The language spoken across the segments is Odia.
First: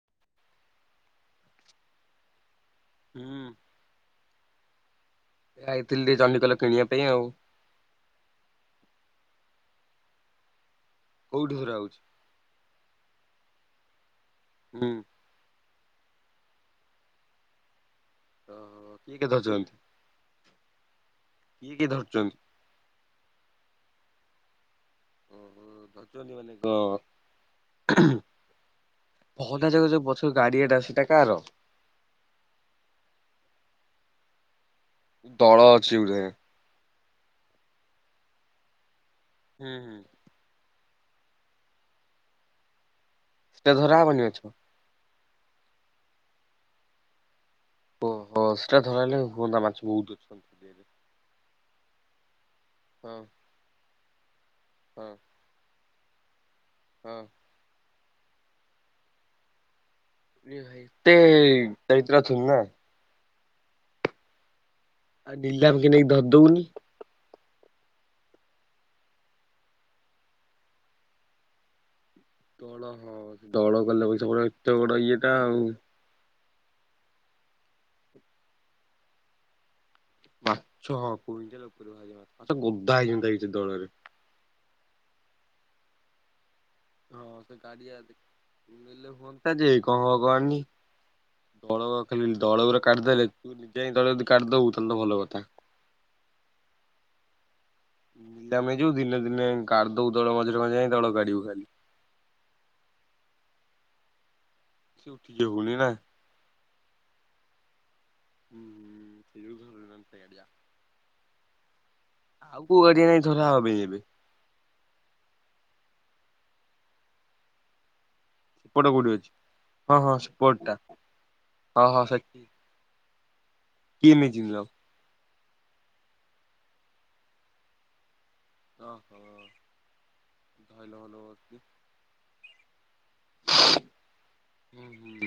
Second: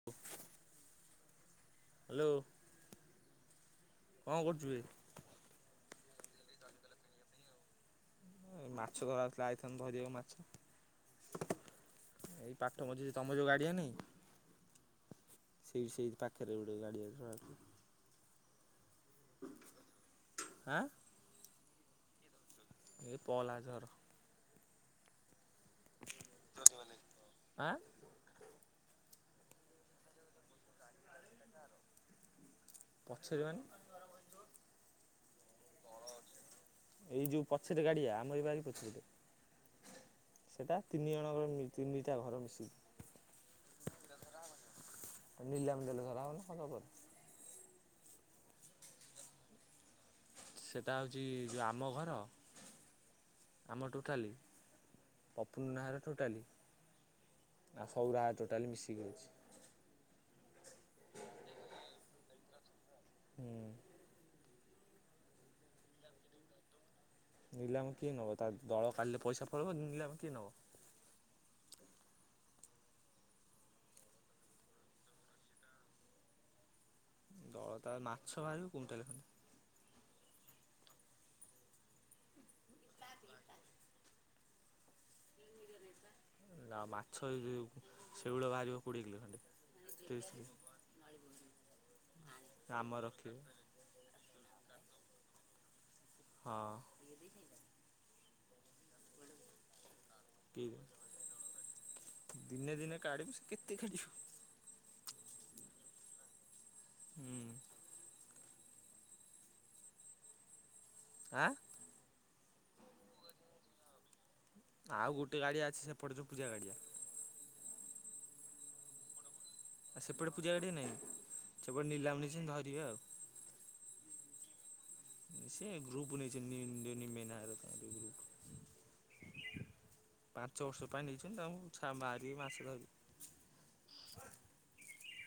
[inaudible] ହାଲୋ ହୁଁ ଉ କଣ କରୁଛୁବେ? ଏଇଥିଲି ଟକେ ଚଣ୍ଡିଖୋଲ କିଣିବା ପାଇଁ ଆଉ। ଏ ମାଛ ଧରଥିଲା ଆଇଥନ ଭରିିବାକୁ ମାଛ। କୋଉଠି ହେରା ହଉଛି? ଏଇ ପାଠ ବଝୁଛି ତମ ଯୋଉ ଗାଡିଆ ନାହିଁ? ହୁଁ ସେଇଠି ସେଇଠି ପାଖରେ ଗୋଟେ ଗାଡିଆ ତ କିଏ କିଏ ଧରୁଛନ୍ତି? ଆଁ କିଏ କିଏ ଧରୁଛନ୍ତି? ଏ ପଲାଝର। ଓ ହୋ ଆଁ ଫଗନା ଜାଗକ ଯଉ ବଛର ଗାଡ଼ିଆଟା ସେଟା ଅଛି ସେଟା କାହାର? ପଛରେ ମାନେ? ଦଳ ଅଛି ଗୁଡ଼େ। ଏଇ ଯୋଉ ପଛେଟ ଗାଡିଆ, ଆମର ଏଇ ପଛରେ ଟେ ହୁଁ ହୁଁ ସେଇଟା ତିନି ଜଣଙ୍କର, ତିନିଟା ଘର ମିଶିକି। ସେଟା ଧରା ହବନି ମାଛ? ନିଲାମ ଦେଲେ ଧରା ହବନା [unintelligible] ଓହୋ, ସେଇଟା ଧରଲେ ହୁଅନ୍ତା, ମାଛ ବହୁତ ଅଛନ୍ତି। ସେଟା ହେଉଛି ଯେଉଁ ଆମ ଘର କହ ଆମର ଟୋଟାଲି ହଁ ଅଁ ପପୁନନା ଘର ଟୋଟାଲି। ହଁ ଅଁ ଆଉ [unintelligible] ତାହାଲେ ମିଶିକି ହୋଉଛି। ରେ ଭାଇ ଏତେ ଅଛନ୍ତି ନା? ହୁଁ ଉଁ ଆଉ [unintelligible] ଦଉନି। ନିଲାମ କିଏ ନେବ, ତା ଦଳ କାଢ଼ିଲେ ପଇସା ପାଇବ ନିଲାମ କିଏ ନବ? ଦଳ ହଁ ଦଳ ଗଲେ [unintelligible] ଏତେ ବଡ ଇଏଟା ଆଉ। ଦଳତା ମାଛ ବାହାରିବ କୁଇଂଟାଲ ଖଣ୍ଡେ। ମାଛ ହଁ କୁଇଣ୍ଟାଲ ଉପରେ ବାହାରିବା ମାଛ ଗଦା ହେଇଛନ୍ତି ସେ ଦଳରେ। ଆଉ ମାଛ ହଁ ଏ ସେ ଯୋଉ ଗାଡ଼ିଆ ରେ ଶେଉଳ ବାହାରିବ କୋଡ଼ିଏ ନେଲେ କିଲୋ ଖଣ୍ଡେ ହୁଅନ୍ତା ଯେ କଣ ହବ ତିରିଶ କହନି। କିଲୋ ଦଳ ଖାଲି ଦଳ ଗୁଡା ଆମ କାଢିଦେଲେ ରଖିବେ ତୁ ଜେ ଦଳ ଗୁଡ଼ା କାଢିଦବୁ ତାହେଲେ ତ ଭଲ କଥା। ହଁ। ଯଦି ଆମେ ଯିବୁ ଦିନେ ଦି ଦିନେ କାଢି ଦଉ ଦଳ ମଝିରେ କି ମଝିରେ ଯାଇ ଦଳ କାଢିବୁ ଖାଲି। ଦିନେ ଦିନେ କାଢ଼ିବୁ ଯେ କେତେ କାଢ଼ିବୁ। ଥିବୁ କି ନା। ହୁଁ। ଉୁଁ ଏଇ ଯୋଉ ଘର ନାମ ତେୟାଡ଼ିଆ। ଆଁ। ଆଉ କୋଉ ଗାଡିଆ ରେ ହେଇଥିବ [unintelligible] ଏବେ? ଆଉ ଗୋଟେ ଗାଡିଆ ଅଛି ସେପଟେ ଯୋଉ ପୂଜା ଗାଡିଆ। ସେପଟେ କୋଉଠି ଅଛି? ହଁ ଆ ହଁ ସେପଟେ ପୂଜା ଗାଡ଼ିଆ ସେପଟଟା ନାଇଁ ସେପଟେ ହଁ ହଁ ନିଲାମ ସେଠି ନେଇଛନ୍ତି ଧରିବେ ଆଉ। କିଏ ନେଇ ଥିବେ ଆଉ। ସେ ଗ୍ରୁପ୍ ଲନେଇଚ଼ନି ମେନି ମେନ୍ହାର ଗ୍ରୁପୁ [unintelligible] ଅହ ଧଇଲ ଭଲ ହୁଅତି। ତା ମାରି ମାସେ ରହିବି। ଉୁଁ ହୁଁ।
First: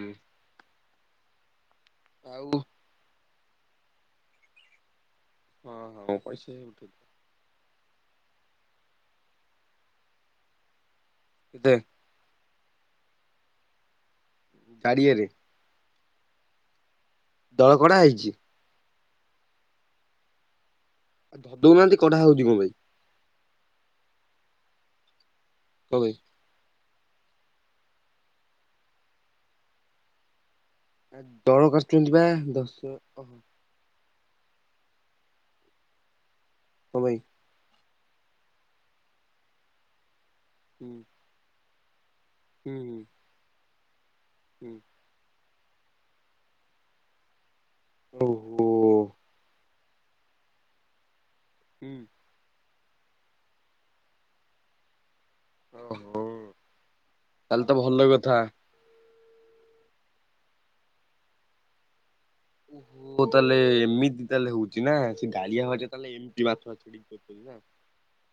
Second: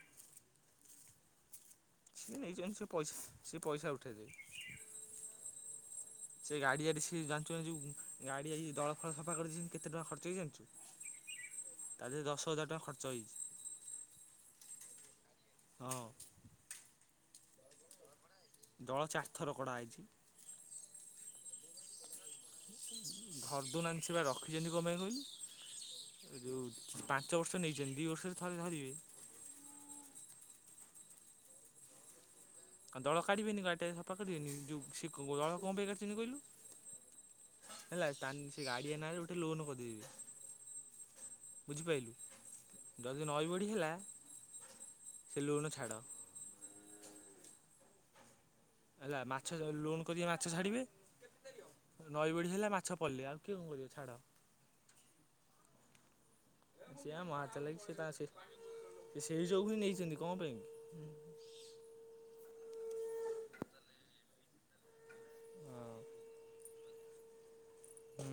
ସେ ଆଉ ନେଇଚ଼ନ୍ତି ସେ ପଇ ପଇସା ଉଠେଇଦେବେ। ହଁ ହଉ। ସେ ଗାଡିଆରେ ସିଏ ଜାନ୍ ଚୁଆଁ ଯୋଉ ଗାଡି ଆଜି ଦଳ ଫଳ ସଫା କରିଛନ୍ତି କେତେ ଟଙ୍କା ଖର୍ଚ୍ଚ ହେଇ ଜାନିଚୁ? କେତେ? ତାଧିରେ ଦଶ ହଜାର ଟଙ୍କା ଖର୍ଚ୍ଚ ହେଇଚ଼ି। ଗାଡ଼ିଆରେ? ହଁ। ଦଳ କଢା ହେଇଚ଼ି? ଦଳ ଚାରି ଥର କଢା ହେଇଚ଼ି। ଆଉ ଧରି ଦଉନାଆନ୍ତି କଢା ହଉଚ଼ି କଁ ପାଇଁ? ଧର୍ ଦଉନାହାନ୍ତି ସେ ବା ରଖିଚ଼ନ୍ତି କଁ ପାଇଁ କଇଲୁ? କଣ ପାଇଁ? ଏ ଯୋଉ ପାଞ୍ଚ ବର୍ଷ ନେଇଚ଼ନ୍ତି ଦି ବର୍ଷରେ ଥରେ ଧରିବେ। ଆ ଦଳ କରଚ଼ନ୍ତି ବା ଦଶ୍ ଆଁ ଦଳ କାଢିବେନି ଗାଡିଟା ସଫା କାରିବେନି ଯୋଉ ସେ ଦଳ କଁ ପାଇଁ କାଢିଛନ୍ତି କହିଲୁ? କଣ ପାଇଁ। ହେଲା ତାନ୍ ସେ ଗାଡିଆ ନାରେ ଗୋଟେ ଲୋନ କରିଦେବେ। ଉୁଁ। ବୁଝିପାଇଲୁ ଯଦି ନଈ ବଡ଼ି ହେଲା ହୁଁ ସେ ଲୋନ ଛାଡ଼। ଓହୋ। ହେଲା ମାଛ ଧ ଲୋନ୍ କରିବେ ମାଛ ଛାଡିବେ ହୁଁ ନଈ ବଢି ହେଲା ମାଛ ପଳେଇଲେ ଆଉ। କିଏ କଁ କରିବ ଛାଡ଼। ଅ ହୋ। ସେଆ ମହା ଚାଲାଖି ଲାଗି ସେ ପା ସେ ଏ ସେଇ ଯୋଗୁ ହିଁ ନେଇଚ଼ନ୍ତି କଁ ପାଇଁଁ? ଓହୋ ତାହେଲେ ଏମିତି ତାହେଲେ ହଉଚ଼ି ନା ସେ ଗାଳିଆ ହଁ ଭାରଜା ତାହେଲେ ଏମିତି ମାଛ ଛାଡି [unintelligible] କରିବା। ହୁଁ।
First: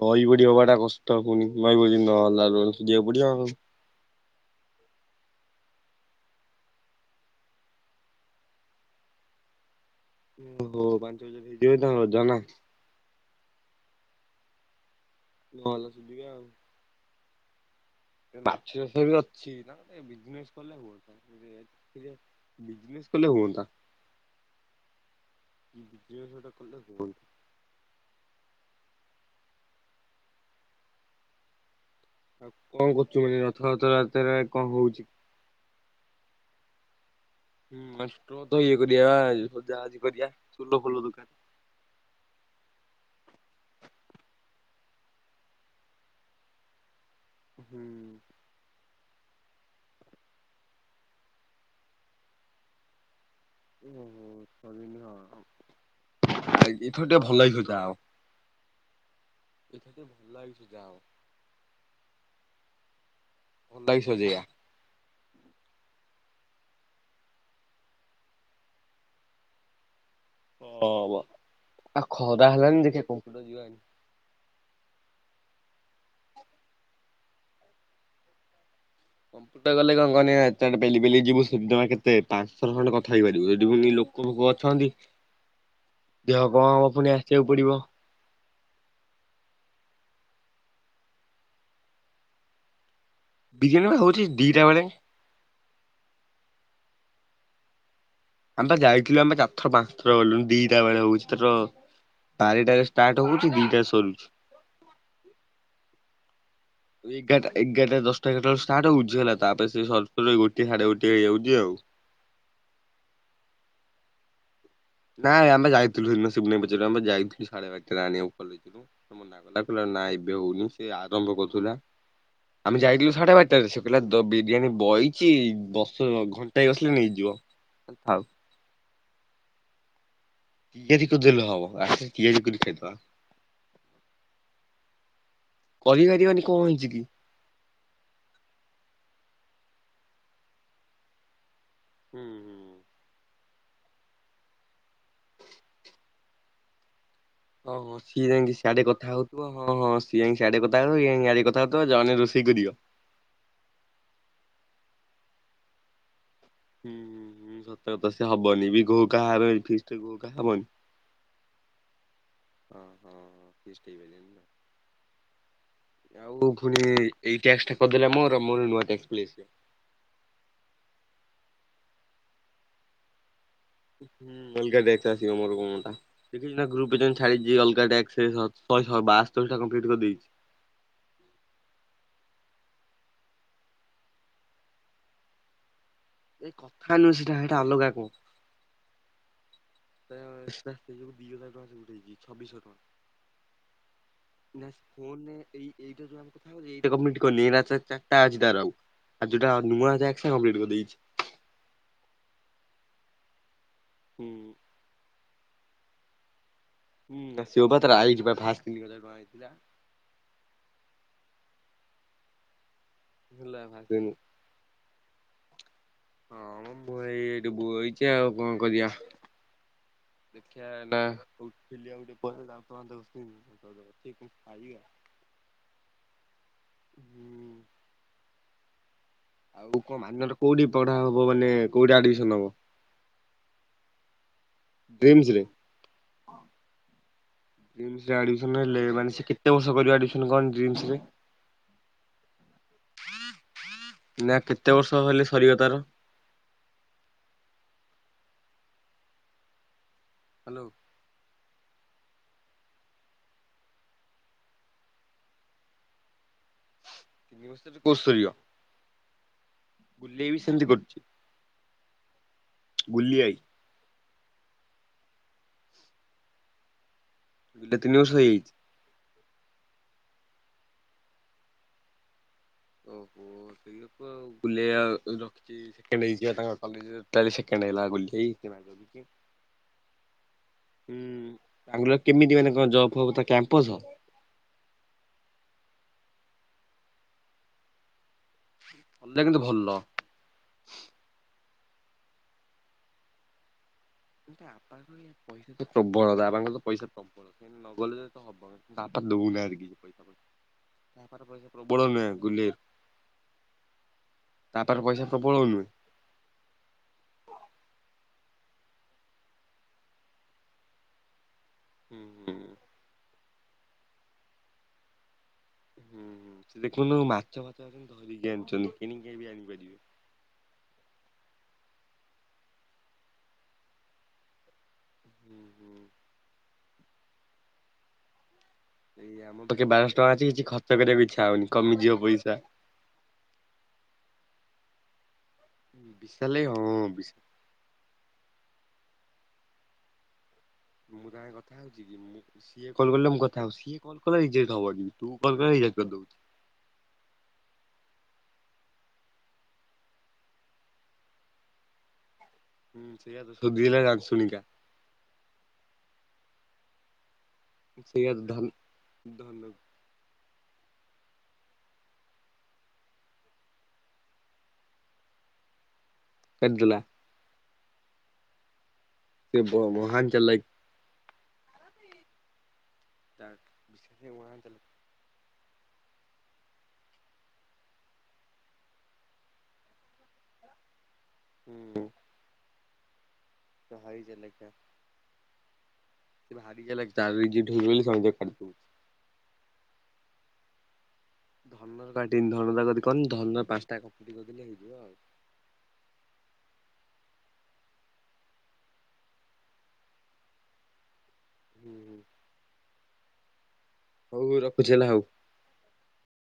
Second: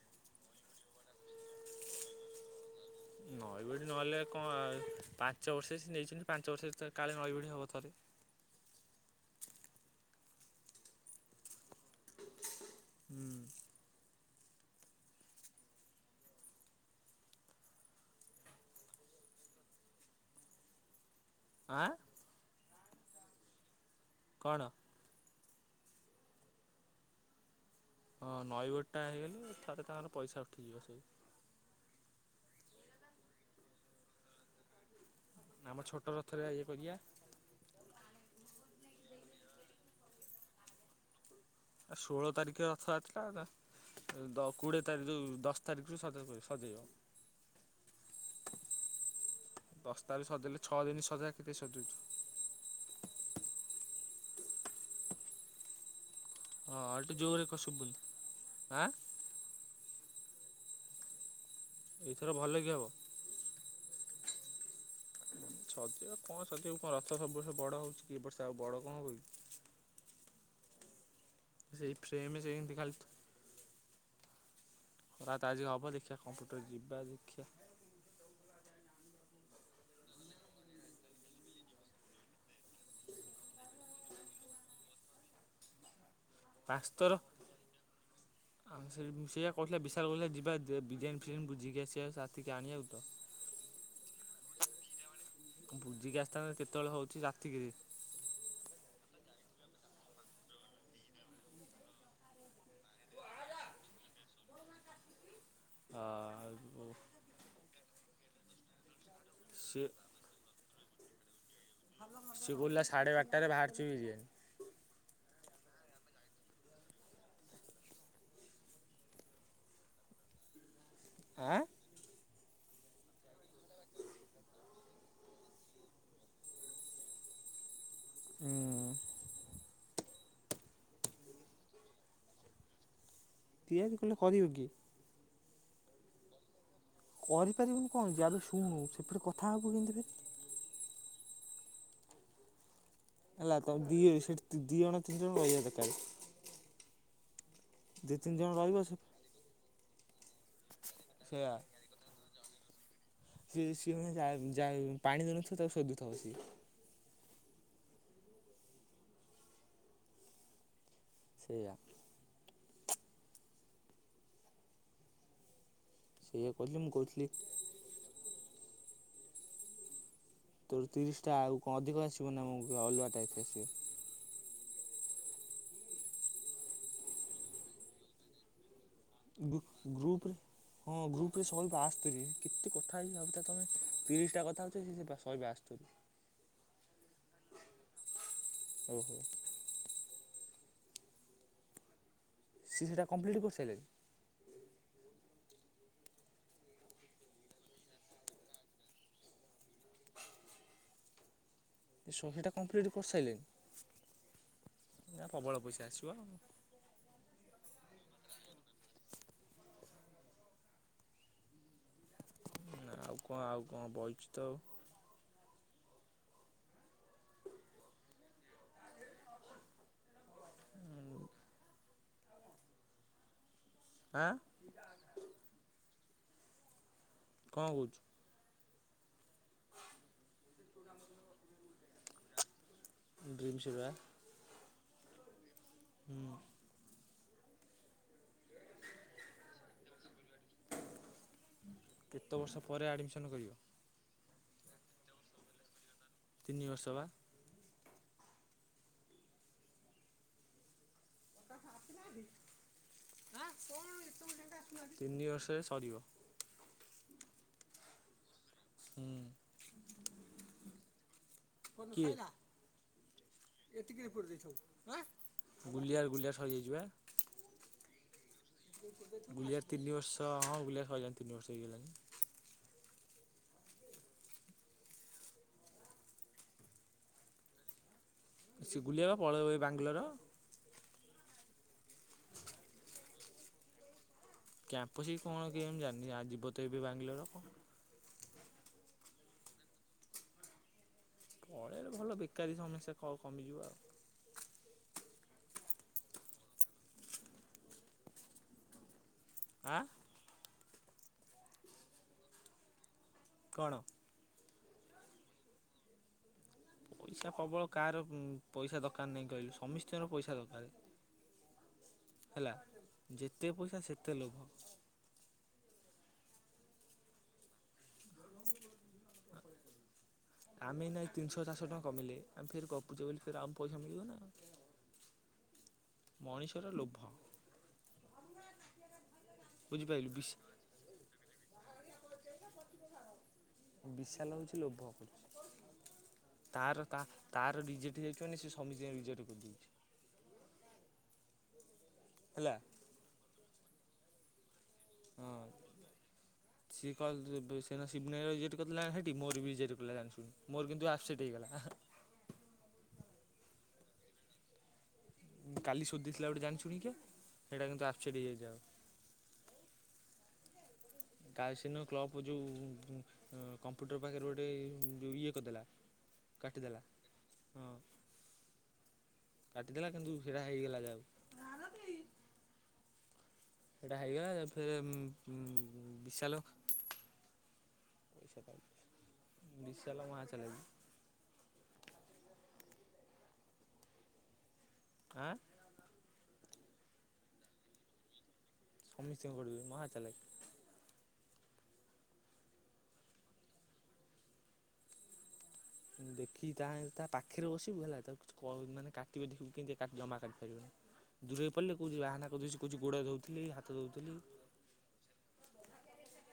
ନଈ ବଢି ହବାଟା କଷ୍ଟ ପୁଣି ନଈ ବଡ଼ି ନ ହେଲା ଲୋନ ସୁଜିବାକୁ ପଡ଼ିବ ଆଉ। ଯୋଉଠି ନହେଲେ କଁ ପାଞ୍ଚ ବର୍ଷ ସେ ନେଇଚ଼ନ୍ତି ପାଞ୍ଚ ବର୍ଷରେ ଥରେ କାଳେ ନଈ ବଡ଼ି ହବ ଥରେ। ଓଃ ହୋ ପାଞ୍ଚ ବ [unintelligible] ହେଇଥିବ ରଜ ନା। ହୁଁ। ନହେଲେ ସୁଜିବା ଆଉ। ମାଛ ଚାଷ ବି ଅଛି ନା ବିଜନେସ୍ କଲେ ହୁଅନ୍ତା। ଆଁ [unintelligible] ବିଜନେସ୍ କଲେ ହୁଅନ୍ତା। କଣ? ବିଜିନେସ୍ ଟା କଲେ ହୁଅ ହଁ ନଈବଢି଼ ଟା ହେଇଗଲେ ଥରେ ତାଙ୍କର ପଇସା ଉଠିଯିବ ସବୁ। ଆଉ କଣ କରୁଚୁ ମାନେ ରଥଯାତରା ରେ କଣ ହଉଚ଼ି? ନା ଆମ ଛୋଟ ରଥରେ ଇଏ କରିବା ହୁଁ ଷ୍ଟ ତ ଇଏ କରିବା ସଜାଜି କରିବା ସୁଲ ଫୁଲ ଦରକାର ଆଉ ଷୋହଳ ତାରିଖ ରଥଯାତ୍ରା କୋଡିଏ ତାରିଖ ଦଶ ତାରିଖରୁ ସଜ ସଜେଇଯଉ ହୁଁ। ଦଶ ତାରିଖ ସଜେଇଲେ ଛଅ ଦିନ ସଜା କେତେ ସଜୁଛୁ [unintelligible] ହଁ ଏଥର ଏଠି ଟିକେ ଜୋରରେ ଭଲ କ ହେଇସ ଯା ଆଉ ଶୁଭୁନି ଆଁ ଏଥର ଟିକେ ଭଲ ହେଇସା ଆଉ ଏଇଥର ଭଲ କି ହବ? [unintelligible] ସଜିବା କଣ ସଜିବା କଣ ରଥ ସବୁ ବର୍ଷ ବଡ଼ ହେଉଛି କି ବର୍ଷେ ଆଉ ବଡ଼ କଣ ହଉଛି କି? ଓ ସେଇ ଆଉ ଫ୍ରେମ୍ ଖରା ସେମିତି ହେଲାନି ଖାଲି ଦେଖିବା କମ୍ପୁଟର ଯିବା ଏଇନା। ଖରା ତ ଆଜି ହବ ଦେଖିବା କମ୍ପ୍ୟୁଟର ଯିବା ଦେଖିବା। କମ୍ପ୍ୟୁଟର ଗଲେ କଣ କହନି ଏତେ ବାଟ ପେଲି ପେଲି ଯିବୁ ସେଠି ଜମା କେତ ପାଞ୍ଚ ଥର ଖଣ୍ଡେ କଥା ହେଇପାରିବୁ ସେଠି ପୁଣି ଲୋକ ପୋକ ଅଛନ୍ତି [inaudible] ଦେହ କଣ ହବ ପୁଣି ଆସିବାକୁ ପଡିବ [inaudible] ଆଁ ସେ ସେଇଆ କହିଥିଲା ବିଶାଳ କହୁଥିଲା ଯିବା ବିରିୟାନୀ ଫିରିୟାନୀ ବୁଝିକି ଆସିବା ସେ ଆସିଛି ଆଣିବାକୁ ତ ବିରିୟାନୀ ପରା ହେଉଛି ଦୁଇଟା ବେଳେ। ବୁଝିକି ଆସିଥାନ୍ତେ କେତେବେଳେ ହଉଛି ରାତିକି ଆମେ ପା ଯାଇଥିଲୁ ଆମେ ଚାରି ଥର ପାଞ୍ଚ ଥର ଗଲୁଣି ଦିଟା ବେଳେ ହଉଛି ତର ବାରେଟାରେ ଷ୍ଟାର୍ଟ ହଉଛି ଦିଇଟା ରେ ସରୁଛି। ଆ ଏଗାରଟା ଏଗାରଟା ଦଶଟା ଏଗାରଟା ବେଳକୁ ଷ୍ଟାର୍ଟ ହଉଛି ହେଲା ତାପରେ ସରୁ ସିଏ ସରୁ ଗୋଟେ, ସାଢ଼େ ଗୋଟେ ହେଇଯାଉଛି ଆଉ। ସିଏ କହୁଥିଲା ସାଢ଼େ ବାରଟା ରେ ବାହାରୁଛି ବିରିଆନୀ। ନାଇଁ ଆମେ ଯାଇଥିଲୁ ସେ ଦିନ‌ ଶିବୁନା ଭାଇ କୁ ପଚାରିବୁ ଆମ ପା ଯାଇଥିଲୁ ସାଢ଼େ ବାରଟା ରେ ଆଣିବାକୁ କଲେଜ ରୁ। ସିଏ ମନା କଲା କହିଲା ଏବେ ସେ ଆରମ୍ଭ ଆଁ କରୁଥିଲା। ଆମେ ଯାଇଥିଲୁ ସାଢ଼େ ବାରଟାରେ ସେ କହିଲା ବିରିୟାନୀ ବଇଛି ବସ ଘଣ୍ଟାଏ ବସିଲେ ହେଇଯିବ। ତାହାଲେ ଥାଉ। ହୁଁ। [unintelligible] ତିଆରି କଲେ କରିବ କିଏ? କରି ପାରିବାନି କଣ ହେଇଛି କି? କରିପାରିବୁନି କଣ ହେଇଛି ଆଡ଼େ ଶୁଣୁ ସେପଟେ କଥା ହେବୁ କିନ୍ତି ଫେରେ? ହୁଁ ହେଲା ତମେ [unintelligible] ଦି ଜଣ ତିନି ଜଣ ରହିବା ଦରକାର। ଓହୋଃ ଦି ସିଏ ତିନି ଜଣ ଯାଇକି ରହିବ ସିଆଡ଼େ ସେ କଥା ହଉ ହଁ ହଁ [unintelligible] ଜଣେ ରୋଷେଇ କରିବ। ସେଏ ସିଏ ମାନେ ଯ ଯାହା ପାଣି ଦ ନଥିବ ତାକୁ ସୋଧୁଥିବ ସିଏ ହୁଁ ହୁଁ ହୁଁ ସତ କଥା ସିଏ ହବନି ବି ଘୋ ଘା ରେ ହେବ ଫିଷ୍ଟ୍ ଘୋ ଘା ହବନି? ସେଇଆ। ହଁ ହଁ ଫିଷ୍ଟ ଆଉ ସେଇଆ ପୁଣି କହୁଥିଲି ମୁଁ କହୁଥିଲି ଏଇ ଟ୍ୟାକ୍ସ କରିଦେଲା ମୋର ମୋର ନୂଆ ଟ୍ୟାକ୍ସ ପଳେଇ ଆସ ତୋର ତିରିଶଟା ଆଉ କଣ ଅଧିକ ଆସିବ ନା ଆମକୁ ଅଲୁଆ ଟାଇପ ଆସିବ। ହୁଁ ଅଲଗା ଦେଖଥା ସିବ ମୋର ମୋଟା ଦେଖିଛ ନା ଗ୍ରୁପେ ଛାଡ଼ି ଅଲଗକାଟା ଶ ଶହ ବା ଗୁପ ଗ୍ରୁପରେ। ହଁ ଗ୍ରୁପରେ ଶହେ ବାସ୍ତସ୍ତୋରୀ କେତେ କଥା ହେଇଛି ଭାବୁଛ ତମେ ତିରିଶଟା କଥା ହେଉଛ ସେ ଶହେ ବସସ୍ତୋରି। ଏଇ କଥା ନୁହେଁ ସେଇଟା ସେଇଟା ଅଲଗା କଣ ଓହୋ। [unintelligible] ଦି ହଜାର ଟଙ୍କା ସଟ ହେଇ ଛବିଶ ସେଇଟା କମ୍ପ୍ଲିଟ୍ କରିସାରିଲେଣି ଟଙ୍କା। [unintelligible] ଫୋନରେ ଏଇ ଏଇଟା ଯୋଉ ଆମେ କଥା ହଉଚେ ଏଇଟା କମେଣ୍ଟ କଲି ଏଟା ଚାରିଟା ଅଛି ତାର ଆଉ। ଆଉ ଯୋଉଟା ନୂଆ ଟାସ୍କ ସେରା କଂପ୍ଲିଟ୍ କରିଦେଇଛି। ଶହେଟା କଂପ୍ଲିଟ୍ କରିସାରିଲେଣି। ହୁଁ। ନା ପ୍ରବଳ ପଇସା ଆସିବ ଆଉ। ହୁଁ ଆସିବ ବା ତାର ଆଇଚି ବା ଫାଷ୍ଟ ତିନି ହଜାର ଟଙ୍କା ଆଇଥିଲା। ଆଉ କଁ ହେଲା ଆଉ ଫାଷ୍ଟ କଁ ପେମେଣ୍ଟ। ବଇଚି ତ ଆଉ। ହଁ ମ ମୁଁ ଏଇ ଏଇଠି ବଇଚି ଆଉ କଁ କରିବା। ଦେଖିବା ଏଇ ନା ବୁଲିବାକୁ ଯିବୁ କୁଆଡେ ଟିକେ ଦାନ୍ତ ୱାନ୍ତ ଆଁ ଘସିଦେବି। [unintelligible] କଣ କହୁଛୁ। ଆଉ କଣ ମାନ୍ୟ କୋଉଠି ପଢା ହବ ମାନେ କୋଉଠି ଆଡମିସନ ହବ। ଡ୍ରିମ୍ସ ରେ ବା। ଡ୍ରିମ୍ସରେ। ହୁଁ ଡ୍ରିମ୍ସରେ ଆଡମିଶନ୍ ହେଲେ ମାନେ ସେ କେତେ ବର୍ଷ କରିବ ଆଡମିଶନ୍ କଣ ଡ୍ରିମ୍ସରେ। କେତେ ବର୍ଷ ପରେ ଆଡ଼ମିସନ୍ କରିବ। ନା କେତେ ବର୍ଷ ହେଲେ ସରିବ ତାର। ତିନି ବର୍ଷ ବା। ହ୍ୟାଲୋ। ତିନି ବର୍ଷରେ ସରିବ। ତିନି ବର୍ଷ ରେ କୋର୍ସ୍ ସରିବ ହୁଁ ଗୁଲିଆ ବି ସେମିତି କରୁଛି। କିଏ? ଗୁଲି ଆଇ ଗୁଲିଆର ଗୁଲିଆ ସରିଯାଇଛି ବା। ଏଇଟା ତିନି ବର୍ଷ ହେଇଯାଇଛି। ଗୁଲିଆ ତିନ ବର୍ଷ ହଁ ଗୁଲିଆ ସଇଲାଣି ତିନ ବର୍ଷ ହେଇଗଲାଣି। ଓହୋ ସେ ଗୁଲିଆ ରଖିଚି ସେକେଣ୍ଡ ହେଇଛି ବା ତାଙ୍କ କଲେଜରେ ତାହାଲେ ସେକେଣ୍ଡ ହେଲା ଗୁଲେଇ ହୁଁ ସେ ଗୁଲିଆ ବା ପଳେଇବ ଏ ବାଙ୍ଗାଲୋର। ହୁଁ ବାଙ୍ଗାଲୋର କେମିତି ମାନେ କଣ ଜବ ଫବ ତା କ୍ୟାମ୍ପସ। କ୍ୟାମ୍ପସ କି କଣ କେଜାଣି ମୁଁ ଜାଣିନି ଆ ଯିବ ତ ଏବେ ବାଙ୍ଗାଲୋର ଗଲେ କିନ୍ତୁ ଭଲ। ପଳେଇଲେ ଭଲ ବେକାରୀ ସମସ୍ୟା କ କମିଯିବ ଆଉ। ଆପଣଙ୍କର ତ ଏଇ ପଇସା ପ୍ରବଳତା ଆପଣଙ୍କର ତ ପଇସା ପ୍ରବଳକି ନ ଗଲେ ତ ହବ। ତା ବାପା ଦଉ ନାହାନ୍ତି କିଛି ଆଁ ପଇସା ତା ବାପାର ପଇସା ପ୍ରବଳ ନୁହେଁ ଗୁଲେଇର କଣ? ତା ବାପାର ପଇସା ପ୍ରବଳ ନୁହେଁ। ପଇସା ପ୍ରବଳ କାହାର ପଇସା ଦରକାର ନାହିଁ କହିଲେ ସମସ୍ତଙ୍କର ପଇସା ଦରକାର। ହୁଁ ହୁଁ। ହେଲା ଯେତେ ପଇସା ସେତେ ଲୋଭ। ହୁଁ ହୁଁ ସେ ଦେଖନ୍ତୁ ମାଛ ଫାଛ ଧରିକି ଆଣିଛନ୍ତି କିଣିକି ବି ଆଣିପାରିବେ। ଆମେ ନାଇଁ ତିନିଶହ ଚାରିଶହ ଟଙ୍କା କମେଇଲେ ଆମେ ଫିର୍ ଗପୁଚେ ବୋଲି ଫିର୍ ଆମକୁ ପଇସା ମିଳିବ ନା ଆଉ। [inaudible] ମଣିଷର ଲୋଭ। ଏଇ ଆମ ପାଖେ ବାରଶହ ଟଙ୍କା ବୁଝିପାରିଲୁ ଅଛି ବିଶା କିଛି ଖର୍ଚ କରିବାକୁ ଇଚ୍ଛା ହଉନି କମିଯିବ ପଇସା। ବିଶାଲ ହଉଛି ଲୋଭ କରୁଚି ବିଶାଲ ଭାଇ ହଁ ତାର ତା ବିଶାଲ ତାର ରିଜେକ୍ଟ ହେଇଯାଇଚି ମାନେ ସେ ସମିତିଙ୍କ ରିଯେକ୍ଟ କରିଦେଇଛି। ମୁଁ ତା ସାଙ୍ଗେ କଥା ହଉଛି କି ମୁଁ ହେଲା ସିଏ କଲ୍ କଲେ ମୁଁ କଥା ହଉଛି ସିଏ କଲ୍ କଲେ ରିଜେକ୍ଟ୍ ହବନି। ତୁ କଲ ହଁ। କଲେ ରିଯେକ୍ଟ୍ କରିଦେଉଛି। ସିଏ କଲ ସେନା ସିବୁନାର ରେଜେକ୍ଟ କରିଦେଲା ସେଠି ମୋର ବି ରେଜେକ୍ଟ୍ କଲା ଜାଣି ଶୁଣି। ମୋର କିନ୍ତୁ ଆପସେଟ୍ ହେଇଗଲା। ହୁଁ ସେଇଆ ତ ସୋଧିଲା ଜାଣି ଶୁଣିକା। କାଲି ସୋଧିଥିଲା ଗୋଟେ ଜାଣିଛୁଣିକା। ସେଇୟା ଧନ୍ ଧନ କାଲି ସେଦିନ କ୍ଲୁବ୍ କୁ ଯୋଉ ହଁ କମ୍ପ୍ୟୁଟର ପାଖରେ ଗୋଟେ ଯୋଉ ଇଏ କରିଦେଲା କରିଦେଲା କାଟିଦେଲା ହଁ। ସେ ବ କାଟିଦେ ମହାନ କିନ୍ତୁ ଚାଲାକ୍ ସେଇଟା ହେଇଗଲା ଯାହାହଉ। [unintelligible] ସେଟା ମହାନ ହେଇଗଲା ତ ଚାଲାକ୍ ଫିର୍ ବିଶାଲୋ। ବିଶାଲା ମା ଚାଲି [unintelligible] ତ ହାଇଜିନିକି। ଆଁ ଭାରିଚାଳକ ତାର ରିଜିକ୍ଟ ହଉଚି ବୋଲି ସମସ୍ତଙ୍କର କାଟିଦଉଚି। ସମସ୍ତିକର କାଟିଦଉଚି ମହା ଚାଳକ। ଧନର କାଟିି ଧନ ଦ କରିଦ କନି ଧନର ପାଞ୍ଚଟା କପୁଟି କରିଦେଲେ ହେଇଯିବ। ଆଉ। [inaudible] ଦେଖି ତା ତା ପାଖରେ ବସିବୁ ହେଲାକୁ ମାନେ କାଟିବ ଦେଖିବୁ କେମିତି କା ଜମା କାଟିପାରିବନି। ଦୂରେଇ ହୁଁ ପଡିଲେ ହୁଁ କୋଉଚି ବାହାନା କରିଦେଉଛି ଗୋଡ ଧଉଥିଲି ହା ହଉ ରଖୁଛି ହେଲା ହଉ।